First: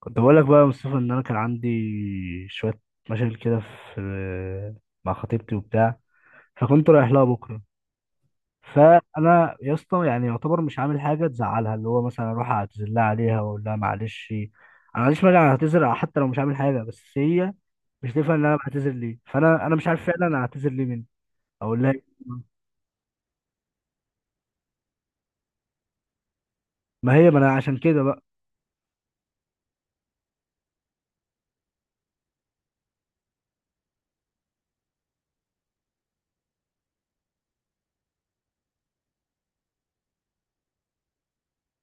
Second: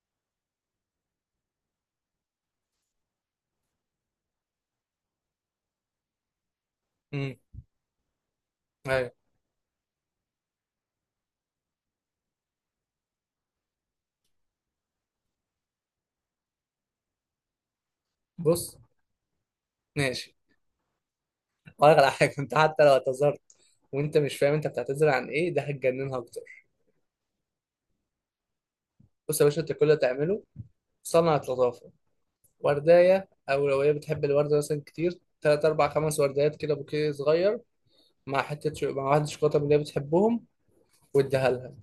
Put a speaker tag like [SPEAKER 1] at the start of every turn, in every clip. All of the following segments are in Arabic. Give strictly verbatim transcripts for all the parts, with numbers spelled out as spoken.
[SPEAKER 1] كنت بقول لك بقى يا مصطفى ان انا كان عندي شويه مشاكل كده في مع خطيبتي وبتاع، فكنت رايح لها
[SPEAKER 2] امم
[SPEAKER 1] بكره.
[SPEAKER 2] ايوه.
[SPEAKER 1] فانا يا اسطى يعني يعتبر مش عامل حاجه تزعلها، اللي هو مثلا اروح اعتذر لها عليها واقول لها معلش انا، معلش مانع اعتذر حتى لو مش عامل حاجه، بس هي مش تفهم ان انا
[SPEAKER 2] بص،
[SPEAKER 1] بعتذر ليه. فانا انا مش عارف فعلا
[SPEAKER 2] ماشي.
[SPEAKER 1] انا اعتذر ليه مني. اقول لها
[SPEAKER 2] هقولك
[SPEAKER 1] إيه؟
[SPEAKER 2] على حاجه. انت حتى لو اعتذرت وانت مش فاهم انت بتعتذر عن ايه، ده هتجننها اكتر.
[SPEAKER 1] ما هي ما انا عشان كده بقى.
[SPEAKER 2] بص يا باشا، انت كل اللي تعمله صنعة لطافه وردايه، او لو هي بتحب الورده مثلا كتير، تلات اربع خمس وردات كده، بوكيه صغير، مع حته شو... مع واحده شوكولاته من اللي هي بتحبهم، واديها لها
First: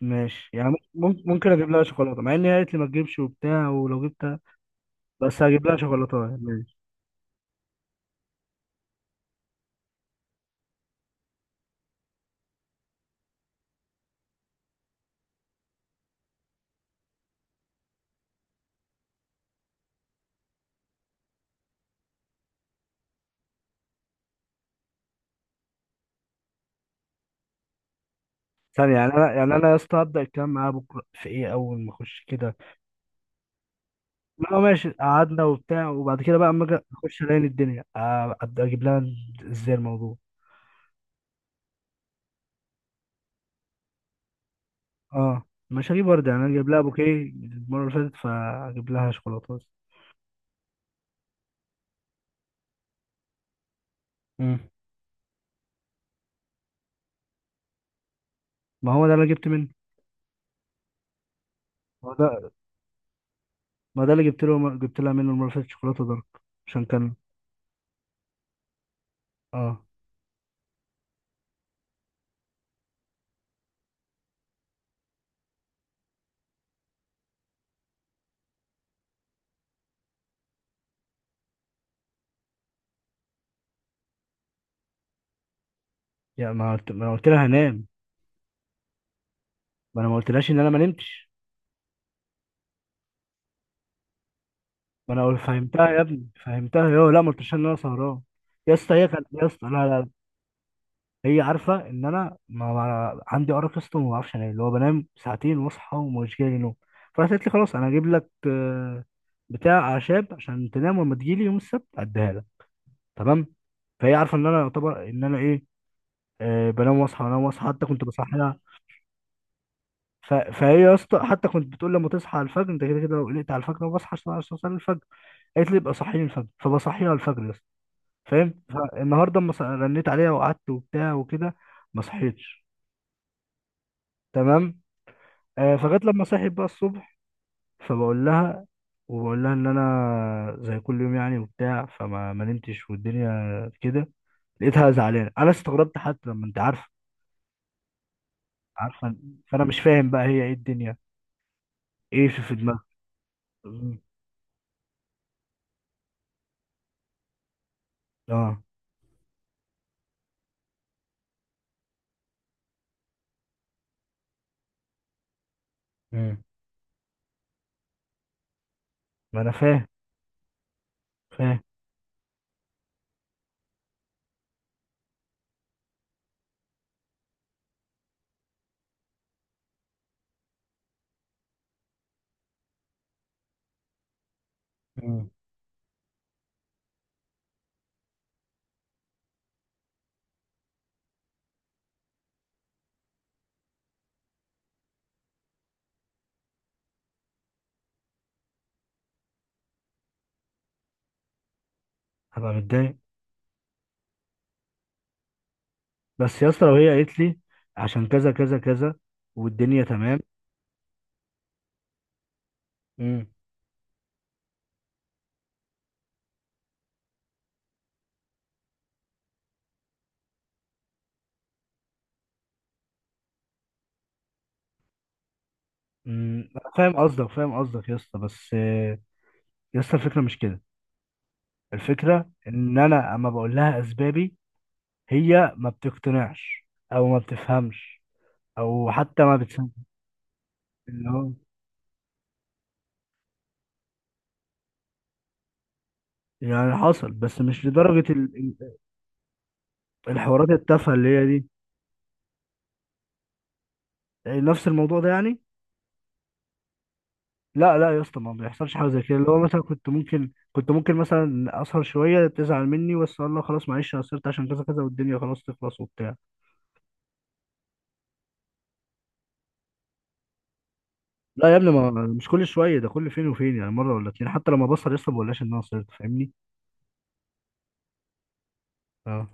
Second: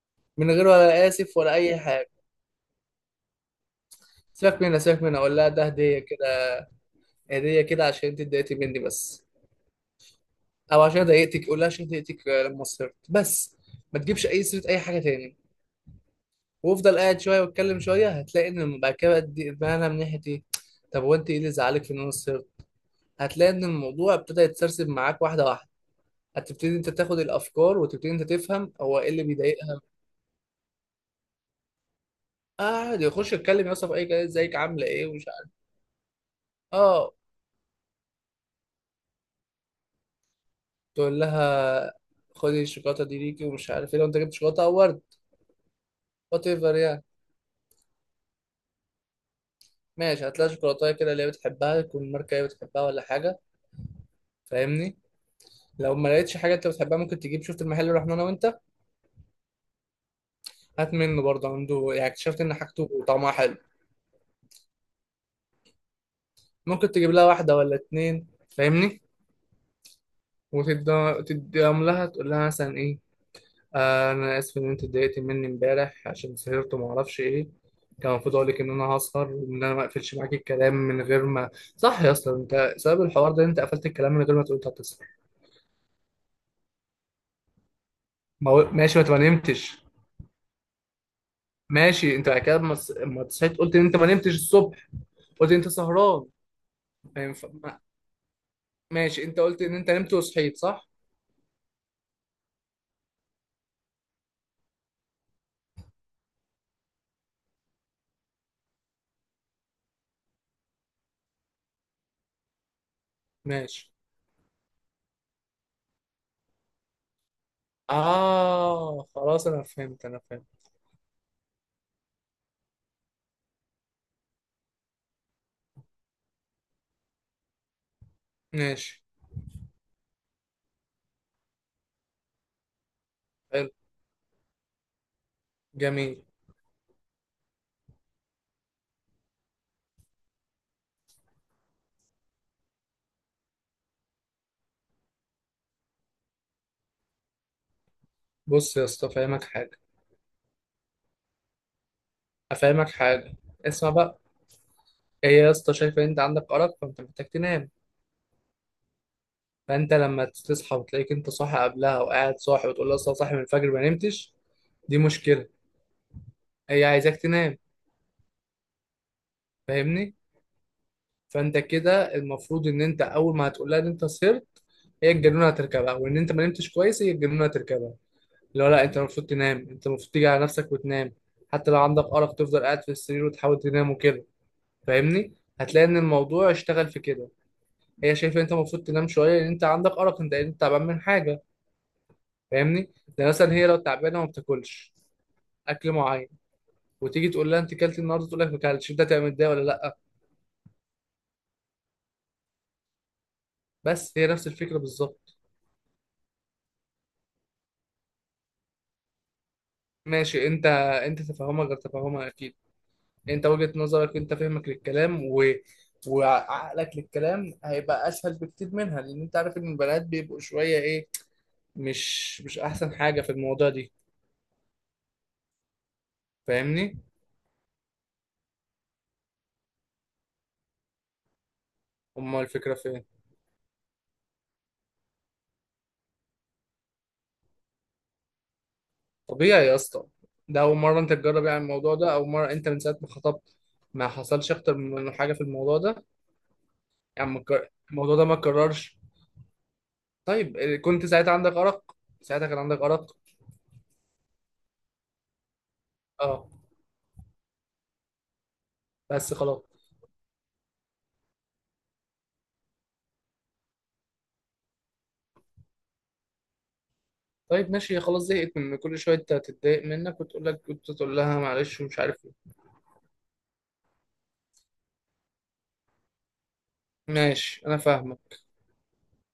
[SPEAKER 1] ماشي
[SPEAKER 2] من غير
[SPEAKER 1] يعني
[SPEAKER 2] ولا
[SPEAKER 1] ممكن
[SPEAKER 2] اسف
[SPEAKER 1] ممكن
[SPEAKER 2] ولا
[SPEAKER 1] اجيب
[SPEAKER 2] اي
[SPEAKER 1] لها
[SPEAKER 2] حاجه.
[SPEAKER 1] شوكولاته مع ان هي قالت لي ما تجيبش وبتاع، ولو جبتها
[SPEAKER 2] سيبك منها، سيبك منها، اقول
[SPEAKER 1] بس
[SPEAKER 2] لها ده
[SPEAKER 1] هجيب لها
[SPEAKER 2] هديه
[SPEAKER 1] شوكولاته
[SPEAKER 2] كده.
[SPEAKER 1] يعني.
[SPEAKER 2] هديه كده عشان انت اتضايقتي مني بس، او عشان ضايقتك. قول لها عشان ضايقتك لما صرت بس. ما تجيبش اي سيره اي حاجه تاني، وافضل قاعد شويه واتكلم شويه. هتلاقي ان بعد كده بقى دي- بقى انا من ناحيه ايه. طب هو انت ايه اللي زعلك في ان انا قصرت. هتلاقي ان الموضوع ابتدى يتسرسب معاك واحده واحده. هتبتدي انت تاخد الافكار وتبتدي انت تفهم
[SPEAKER 1] ثانية،
[SPEAKER 2] هو ايه
[SPEAKER 1] يعني
[SPEAKER 2] اللي
[SPEAKER 1] أنا، يعني أنا يا
[SPEAKER 2] بيضايقها.
[SPEAKER 1] اسطى هبدأ الكلام معاه بكرة في إيه أول ما أخش كده؟
[SPEAKER 2] قاعد يخش يتكلم يوصف اي كلام، ازيك
[SPEAKER 1] لا
[SPEAKER 2] عامله
[SPEAKER 1] ماشي،
[SPEAKER 2] ايه ومش
[SPEAKER 1] قعدنا
[SPEAKER 2] عارف
[SPEAKER 1] وبتاع وبعد كده بقى أما أجي
[SPEAKER 2] اه
[SPEAKER 1] أخش ألاقي الدنيا آه، أبدأ أجيب لها إزاي الموضوع.
[SPEAKER 2] تقول لها خدي الشوكولاته دي ليكي ومش عارف ايه. لو انت جبت شوكولاته او ورد،
[SPEAKER 1] أه مش هجيب ورد، يعني
[SPEAKER 2] وات
[SPEAKER 1] أنا جايب
[SPEAKER 2] ايفر
[SPEAKER 1] لها
[SPEAKER 2] يعني،
[SPEAKER 1] بوكيه المرة اللي فاتت فأجيب لها شوكولاتة بس.
[SPEAKER 2] ماشي. هتلاقي شوكولاته كده اللي هي بتحبها، تكون ماركه هي بتحبها ولا حاجه،
[SPEAKER 1] مم.
[SPEAKER 2] فاهمني. لو ما لقيتش حاجه انت بتحبها، ممكن تجيب، شفت المحل اللي رحنا انا وانت،
[SPEAKER 1] ما هو ده اللي أنا جبت منه.
[SPEAKER 2] هات منه برضه، عنده يعني
[SPEAKER 1] ما هو
[SPEAKER 2] اكتشفت
[SPEAKER 1] ده،
[SPEAKER 2] ان حاجته طعمها حلو.
[SPEAKER 1] ما هو ده اللي جبت له، جبت لها منه المرة اللي فاتت شوكولاتة دارك عشان
[SPEAKER 2] ممكن تجيب
[SPEAKER 1] كان.
[SPEAKER 2] لها واحده ولا اتنين فاهمني.
[SPEAKER 1] أه.
[SPEAKER 2] وتديهم لها، تقول لها مثلا ايه، آه انا اسف ان انت اتضايقت مني امبارح عشان سهرت وما اعرفش ايه. كان المفروض اقول لك ان انا هسهر وان انا ما اقفلش معاك الكلام من غير ما، صح يا اسطى، انت سبب الحوار ده إن انت قفلت الكلام من غير ما تقول انت هتسهر.
[SPEAKER 1] يعني ما قلت، ما أنا قلت لها هنام.
[SPEAKER 2] ما هو- ماشي، ما انت ما نمتش.
[SPEAKER 1] ما أنا ما قلتلهاش إن أنا ما نمتش.
[SPEAKER 2] ماشي، انت بعد كده ما تص- ما صحيت قلت ان انت ما نمتش الصبح.
[SPEAKER 1] ما أنا قلت-
[SPEAKER 2] قلت انت
[SPEAKER 1] فهمتها يا
[SPEAKER 2] سهران.
[SPEAKER 1] ابني، فهمتها يا لا،
[SPEAKER 2] ما
[SPEAKER 1] ما
[SPEAKER 2] ينفع-
[SPEAKER 1] قلتلهاش إن أنا
[SPEAKER 2] ما-
[SPEAKER 1] سهران. يا اسطى هي
[SPEAKER 2] ماشي،
[SPEAKER 1] كانت
[SPEAKER 2] انت
[SPEAKER 1] يا
[SPEAKER 2] قلت
[SPEAKER 1] اسطى،
[SPEAKER 2] ان
[SPEAKER 1] لا
[SPEAKER 2] انت
[SPEAKER 1] لا،
[SPEAKER 2] نمت وصحيت صح.
[SPEAKER 1] هي عارفه ان انا ما ما- عندي ارق اصلا وما بعرفش انام، اللي هو بنام ساعتين واصحى ومش جاي لي نوم. فراحت قالت لي خلاص انا هجيب لك آه، بتاع اعشاب عشان تنام، ولما تجيلي يوم السبت اديها لك. تمام.
[SPEAKER 2] ماشي.
[SPEAKER 1] فهي عارفه ان انا يعتبر ان انا ايه، آه، بنام واصحى بنام واصحى، حتى كنت بصحيها.
[SPEAKER 2] آه خلاص، أنا فهمت أنا
[SPEAKER 1] ف...
[SPEAKER 2] فهمت.
[SPEAKER 1] فهي يا اسطى حتى كنت بتقول لما تصحى على الفجر انت كده كده لو قلقت على الفجر انا بصحى عشان اوصل الفجر. قالت لي ابقى صحيني الفجر، فبصحيها على الفجر يا اسطى، فاهم؟
[SPEAKER 2] ماشي،
[SPEAKER 1] فالنهارده اما ص- رنيت عليها وقعدت وبتاع وكده. ما صحيتش.
[SPEAKER 2] حلو،
[SPEAKER 1] تمام. آه، فجت
[SPEAKER 2] جميل.
[SPEAKER 1] لما صحيت بقى الصبح. فبقول لها، وبقول لها ان انا زي كل يوم يعني وبتاع، فما ما نمتش والدنيا كده. لقيتها زعلانه، انا استغربت حتى لما انت عارفه.
[SPEAKER 2] بص يا اسطى،
[SPEAKER 1] عارفه.
[SPEAKER 2] أفهمك
[SPEAKER 1] فانا
[SPEAKER 2] حاجة.
[SPEAKER 1] مش فاهم بقى هي ايه الدنيا، ايه في في دماغها.
[SPEAKER 2] أفهمك حاجة، اسمع
[SPEAKER 1] مم.
[SPEAKER 2] بقى. هي يا اسطى شايفة إن أنت عندك أرق، فأنت محتاج تنام.
[SPEAKER 1] اه.
[SPEAKER 2] فأنت لما تصحى وتلاقيك أنت صاحي قبلها وقاعد صاحي، وتقول لها أصل أنا صاحي من الفجر ما نمتش، دي مشكلة.
[SPEAKER 1] مم.
[SPEAKER 2] هي عايزاك تنام،
[SPEAKER 1] ما انا فاهم.
[SPEAKER 2] فاهمني. فأنت
[SPEAKER 1] فاهم.
[SPEAKER 2] كده المفروض إن أنت أول ما هتقول لها إن أنت سهرت، هي الجنونة هتركبها. وإن أنت ما نمتش كويس، هي الجنونة هتركبها. اللي هو لا، انت المفروض تنام، انت المفروض تيجي على نفسك وتنام. حتى لو عندك ارق، تفضل قاعد في السرير وتحاول تنام وكده،
[SPEAKER 1] مم.
[SPEAKER 2] فاهمني. هتلاقي ان الموضوع اشتغل في كده. هي شايفه انت المفروض تنام شويه لان انت عندك ارق، انت انت تعبان من حاجه. فاهمني. ده مثلا هي لو تعبانه ما بتاكلش اكل معين، وتيجي تقول لها انت كلت النهارده، تقول لك ما كلتش، انت تعمل ده ولا لا؟
[SPEAKER 1] هبقى متضايق.
[SPEAKER 2] بس هي نفس الفكره بالظبط.
[SPEAKER 1] بس يا اسطى لو هي قالت لي عشان كذا كذا كذا والدنيا تمام.
[SPEAKER 2] ماشي انت انت تفهمها غير تفهمها اكيد.
[SPEAKER 1] مم.
[SPEAKER 2] انت وجهة نظرك، انت فهمك للكلام و... وعقلك للكلام هيبقى اسهل بكتير منها، لان انت عارف ان البنات بيبقوا شوية ايه، مش مش احسن حاجة في الموضوع دي.
[SPEAKER 1] مم، انا فاهم
[SPEAKER 2] فاهمني.
[SPEAKER 1] قصدك، فاهم قصدك يا اسطى، بس آه، يا اسطى الفكره مش كده. الفكرة
[SPEAKER 2] امال الفكرة
[SPEAKER 1] إن
[SPEAKER 2] فين؟
[SPEAKER 1] أنا أما بقول لها أسبابي، هي ما بتقتنعش، أو ما بتفهمش، أو حتى ما
[SPEAKER 2] طبيعي
[SPEAKER 1] بتصدق.
[SPEAKER 2] يا اسطى، ده اول مرة
[SPEAKER 1] اللي
[SPEAKER 2] انت
[SPEAKER 1] هو
[SPEAKER 2] تجرب يعني الموضوع ده، او مرة انت من ساعة ما خطبت ما حصلش اكتر من حاجة في الموضوع ده.
[SPEAKER 1] يعني حصل
[SPEAKER 2] يعني
[SPEAKER 1] بس
[SPEAKER 2] ما
[SPEAKER 1] مش
[SPEAKER 2] اتكر-
[SPEAKER 1] لدرجة
[SPEAKER 2] الموضوع ده ما
[SPEAKER 1] ال- ال-
[SPEAKER 2] اتكررش.
[SPEAKER 1] الحوارات
[SPEAKER 2] طيب،
[SPEAKER 1] التافهة
[SPEAKER 2] كنت
[SPEAKER 1] اللي هي
[SPEAKER 2] ساعتها
[SPEAKER 1] دي.
[SPEAKER 2] عندك ارق؟ ساعتها كان عندك ارق؟
[SPEAKER 1] يعني نفس الموضوع ده يعني.
[SPEAKER 2] اه.
[SPEAKER 1] لا لا يا اسطى، ما بيحصلش حاجة زي كده، اللي
[SPEAKER 2] بس
[SPEAKER 1] هو مثلا
[SPEAKER 2] خلاص.
[SPEAKER 1] كنت ممكن، كنت ممكن مثلا أسهر شوية تزعل مني، بس أقول لها خلاص معلش أنا قصرت عشان كذا كذا والدنيا خلاص تخلص وبتاع.
[SPEAKER 2] طيب ماشي، خلاص زهقت من كل شويه تتضايق منك وتقول لك كنت تقول لها
[SPEAKER 1] لا يا ابني،
[SPEAKER 2] معلش
[SPEAKER 1] ما
[SPEAKER 2] ومش عارف
[SPEAKER 1] مش
[SPEAKER 2] ايه.
[SPEAKER 1] كل شوية ده، كل فين وفين، يعني مرة ولا اتنين، حتى لما بسهر يا اسطى ما بقولهاش إن أنا قصرت، فاهمني؟
[SPEAKER 2] ماشي، انا فاهمك.
[SPEAKER 1] اه.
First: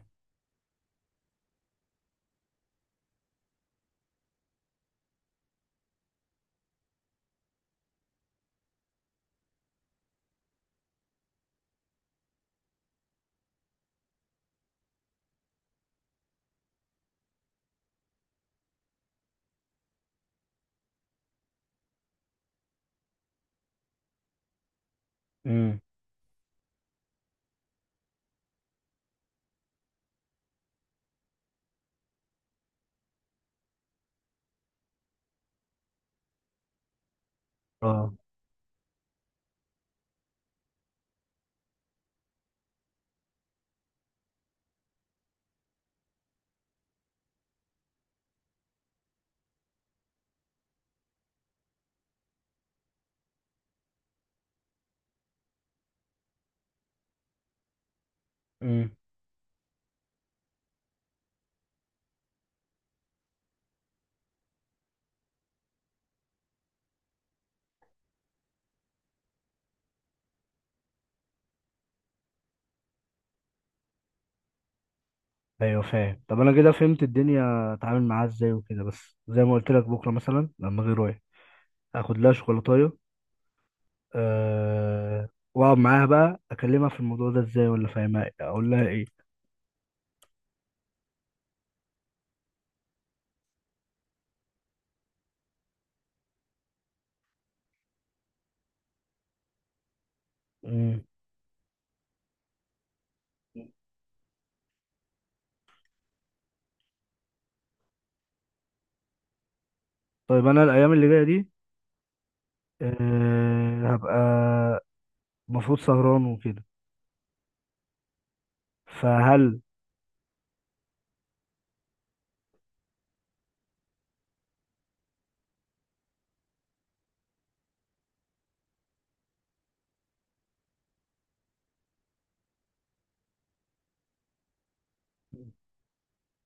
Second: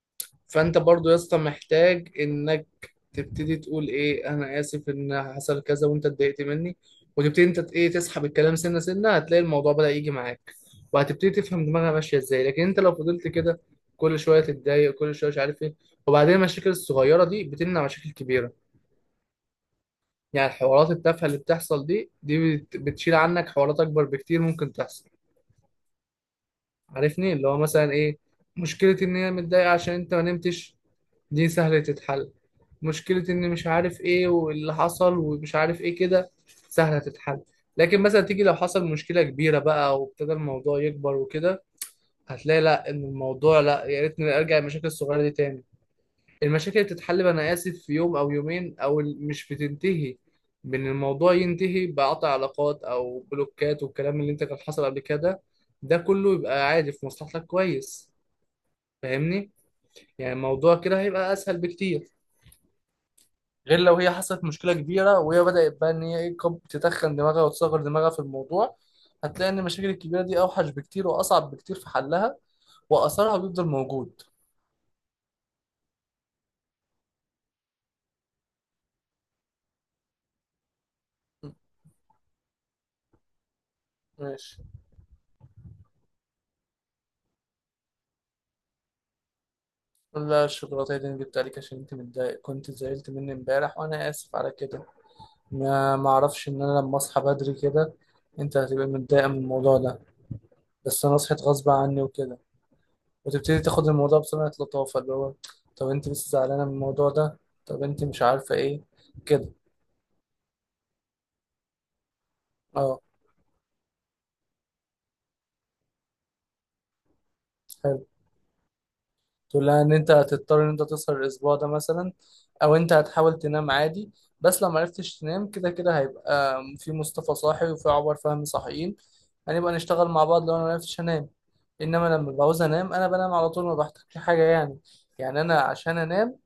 [SPEAKER 2] فانت برضو يا اسطى محتاج انك تبتدي تقول ايه، انا اسف ان حصل كذا وانت اتضايقت مني. وتبتدي انت ت- ايه، تسحب الكلام سنه سنه. هتلاقي الموضوع بدأ يجي معاك، وهتبتدي تفهم دماغها ماشيه ازاي. لكن انت لو فضلت كده، كل شويه تتضايق، كل شويه مش عارف ايه. وبعدين المشاكل الصغيره دي بتمنع مشاكل كبيره. يعني الحوارات التافهه اللي بتحصل دي، دي بت- بتشيل عنك حوارات اكبر بكتير ممكن تحصل.
[SPEAKER 1] امم.
[SPEAKER 2] عارفني، اللي هو مثلا ايه، مشكلة ان هي متضايقة عشان انت ما نمتش، دي سهلة تتحل. مشكلة ان مش عارف ايه واللي حصل ومش عارف ايه كده، سهلة تتحل. لكن
[SPEAKER 1] اه.
[SPEAKER 2] مثلا تيجي لو حصل مشكلة كبيرة بقى وابتدى الموضوع يكبر وكده، هتلاقي لا ان الموضوع، لا يا ريتني ارجع المشاكل الصغيرة دي تاني. المشاكل بتتحل انا اسف في يوم او يومين او ال- مش بتنتهي، بان الموضوع ينتهي بقطع علاقات او بلوكات، والكلام اللي انت كان حصل قبل كده ده كله يبقى عادي. في مصلحتك كويس،
[SPEAKER 1] امم.
[SPEAKER 2] فاهمني. يعني الموضوع كده هيبقى اسهل بكتير، غير لو هي حصلت مشكلة كبيرة وهي بدأت بقى ان هي إيه، كب- تتخن دماغها وتصغر دماغها في الموضوع. هتلاقي ان المشاكل الكبيرة دي اوحش بكتير واصعب بكتير في حلها، واثرها بيفضل موجود.
[SPEAKER 1] ايوه فاهم. طب انا كده فهمت الدنيا اتعامل معاها ازاي وكده، بس زي ما قلت لك بكره مثلا لما اجي رايح
[SPEAKER 2] م-
[SPEAKER 1] اخد لها شوكولاتايه،
[SPEAKER 2] ماشي.
[SPEAKER 1] أه... واقعد معاها بقى اكلمها في الموضوع ده ازاي، ولا فاهمها إيه؟ اقول لها ايه؟
[SPEAKER 2] لا، الشوكولاتة دي أنا جبتها لك عشان أنت متضايق، كنت زعلت مني امبارح وأنا آسف على كده. ما معرفش إن أنا لما أصحى بدري كده أنت هتبقى متضايقة من الموضوع ده،
[SPEAKER 1] مم.
[SPEAKER 2] بس أنا صحيت غصب عني وكده. وتبتدي تاخد الموضوع بصنعة لطافة اللي هو، طب أنت لسه زعلانة من الموضوع ده؟ طب أنت مش عارفة إيه كده.
[SPEAKER 1] طيب انا الايام اللي جايه دي
[SPEAKER 2] أه،
[SPEAKER 1] أه... هبقى المفروض سهران وكده،
[SPEAKER 2] حلو.
[SPEAKER 1] فهل؟
[SPEAKER 2] تقول لها ان انت هتضطر ان انت تسهر الاسبوع ده مثلا، او انت هتحاول تنام عادي. بس لو معرفتش تنام، كده كده هيبقى في مصطفى صاحي وفي عمر فهمي صاحيين. هنبقى نشتغل مع بعض لو انا معرفتش انام. انما لما بعوز انام، انا بنام على طول، ما بحتاجش حاجه يعني. يعني انا عشان انام،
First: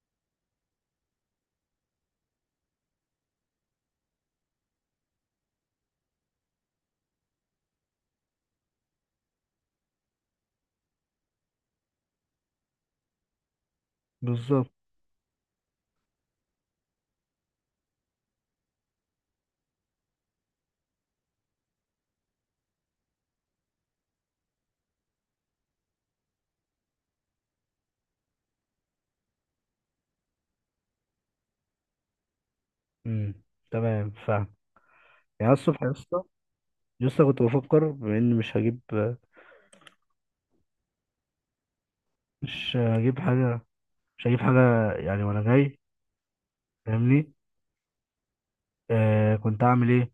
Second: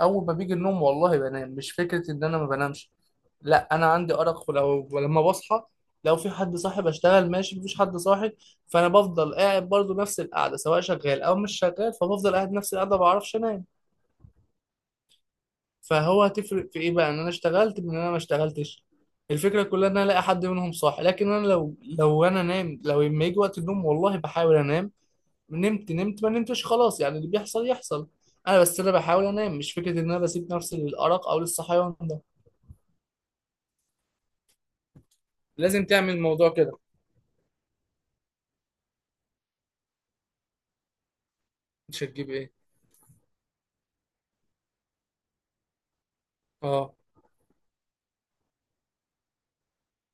[SPEAKER 2] اول ما بيجي النوم والله بنام، مش فكره ان انا ما بنامش. لا، انا عندي ارق، ولو ولما بصحى لو في حد صاحي بشتغل، ماشي. مفيش حد صاحي فانا بفضل قاعد، برضو نفس القعده سواء شغال او مش شغال. فبفضل قاعد نفس القعده، ما بعرفش انام.
[SPEAKER 1] بالظبط.
[SPEAKER 2] فهو هتفرق في ايه بقى ان انا اشتغلت من ان انا ما اشتغلتش؟ الفكره كلها ان انا الاقي حد منهم صاحي. لكن انا لو لو انا نام، لو لما يجي وقت النوم والله بحاول انام. نمت نمت، ما نمتش خلاص، يعني اللي بيحصل يحصل. انا بس انا بحاول انام، مش فكره ان انا بسيب نفسي للارق او للصحيان ده.
[SPEAKER 1] مم. تمام فاهم. يعني الصبح
[SPEAKER 2] لازم
[SPEAKER 1] يا
[SPEAKER 2] تعمل
[SPEAKER 1] اسطى
[SPEAKER 2] الموضوع كده.
[SPEAKER 1] لسه كنت بفكر بما اني مش هجيب.
[SPEAKER 2] مش هتجيب ايه؟
[SPEAKER 1] مش هجيب حاجه، مش هجيب حاجه يعني وانا جاي،
[SPEAKER 2] اه
[SPEAKER 1] فاهمني؟ آه كنت اعمل ايه،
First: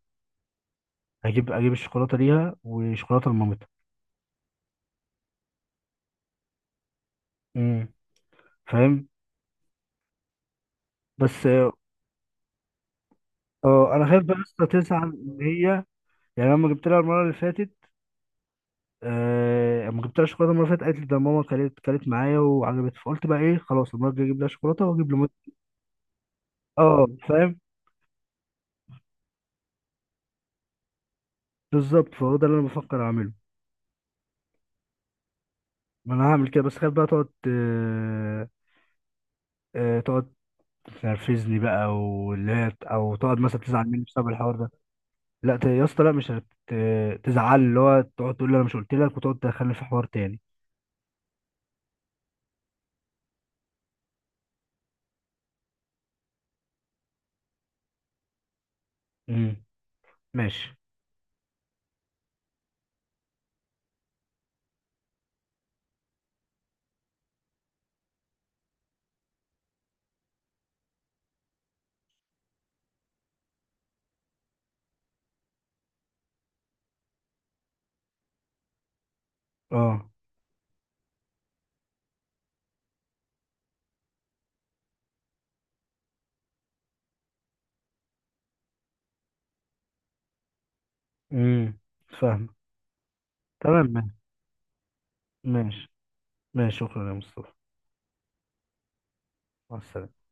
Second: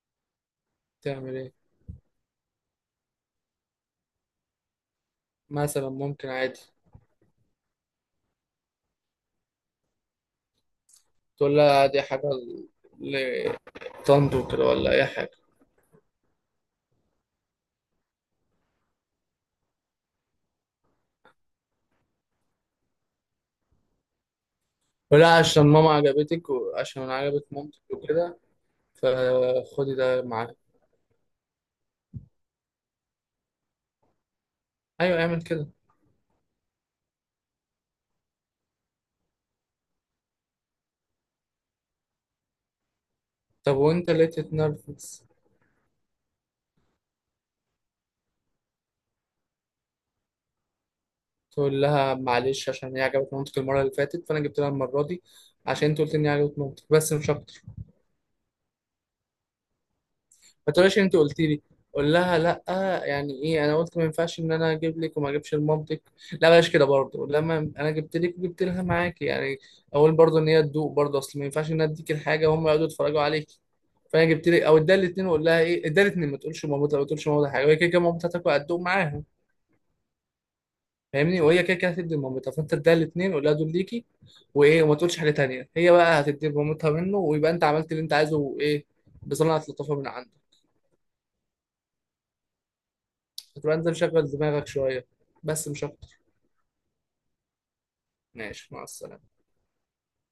[SPEAKER 2] تعمل
[SPEAKER 1] اجيب،
[SPEAKER 2] ايه؟
[SPEAKER 1] اجيب الشوكولاته ليها وشوكولاته لمامتها.
[SPEAKER 2] مثلا ممكن، عادي.
[SPEAKER 1] امم. فاهم. بس
[SPEAKER 2] تقول
[SPEAKER 1] اه،
[SPEAKER 2] لها دي حاجه
[SPEAKER 1] آه، انا خايف بقى
[SPEAKER 2] طنط
[SPEAKER 1] لسه
[SPEAKER 2] كده ولا اي
[SPEAKER 1] تزعل
[SPEAKER 2] حاجه،
[SPEAKER 1] ان هي، يعني لما جبت لها المره اللي فاتت، آه لما جبت لها شوكولاته المره اللي فاتت قالت لي ده ماما كلت كلت معايا وعجبت، فقلت بقى ايه خلاص المره الجايه اجيب لها شوكولاته واجيب
[SPEAKER 2] ولا
[SPEAKER 1] لمامتها.
[SPEAKER 2] عشان ماما عجبتك وعشان
[SPEAKER 1] اه
[SPEAKER 2] انا عجبت
[SPEAKER 1] فاهم.
[SPEAKER 2] مامتك وكده، فخدي ده معاك.
[SPEAKER 1] بالظبط، فهو ده اللي انا بفكر اعمله.
[SPEAKER 2] ايوه اعمل كده.
[SPEAKER 1] ما انا هعمل كده، بس خايف بقى تقعد آه، آه تقعد تنرفزني بقى واللي هي، او تقعد مثلا
[SPEAKER 2] طب
[SPEAKER 1] تزعل مني
[SPEAKER 2] وانت ليه
[SPEAKER 1] بسبب الحوار ده.
[SPEAKER 2] تتنرفز؟
[SPEAKER 1] لا ت- يا اسطى لا، مش هتزعل، اللي هو تقعد تقول لي انا مش قلت لك وتقعد تدخلني في حوار تاني.
[SPEAKER 2] تقول لها معلش عشان هي عجبت مامتك المره اللي فاتت، فانا جبت لها المره دي عشان انت قلت اني عجبت مامتك، بس مش اكتر.
[SPEAKER 1] امم.
[SPEAKER 2] ما
[SPEAKER 1] ماشي.
[SPEAKER 2] تقولش انت قلت لي. قول لها لا، يعني ايه انا قلت ما ينفعش ان انا اجيب لك وما اجيبش لمامتك. لا بلاش كده برضه، لما انا جبت لك وجبت لها معاكي يعني. اقول برضه ان هي تدوق برضه، اصل ما ينفعش ان انا اديك الحاجه وهم يقعدوا يتفرجوا عليك. فانا جبت لك، او اديها الاثنين وقول لها ايه، اديها الاثنين، ما تقولش مامتها، ما تقولش مامتها حاجه، وهي كده كده مامتها هتاكل هتدوق معاها،
[SPEAKER 1] اه.
[SPEAKER 2] فاهمني. وهي كده كده هتدي لمامتها، فانت اديها الاثنين قول لها دول ليكي وايه، وما تقولش حاجه تانيه. هي بقى هتدي لمامتها منه، ويبقى انت عملت اللي انت عايزه، وايه، بصنعة لطافه من عندك.
[SPEAKER 1] امم. فاهم.
[SPEAKER 2] تبقى
[SPEAKER 1] تمام.
[SPEAKER 2] انت مشغل دماغك شوية، بس مش
[SPEAKER 1] ماشي.
[SPEAKER 2] اكتر.
[SPEAKER 1] ماشي، شكرا يا مصطفى.
[SPEAKER 2] ماشي، مع السلامة.
[SPEAKER 1] مع السلامة.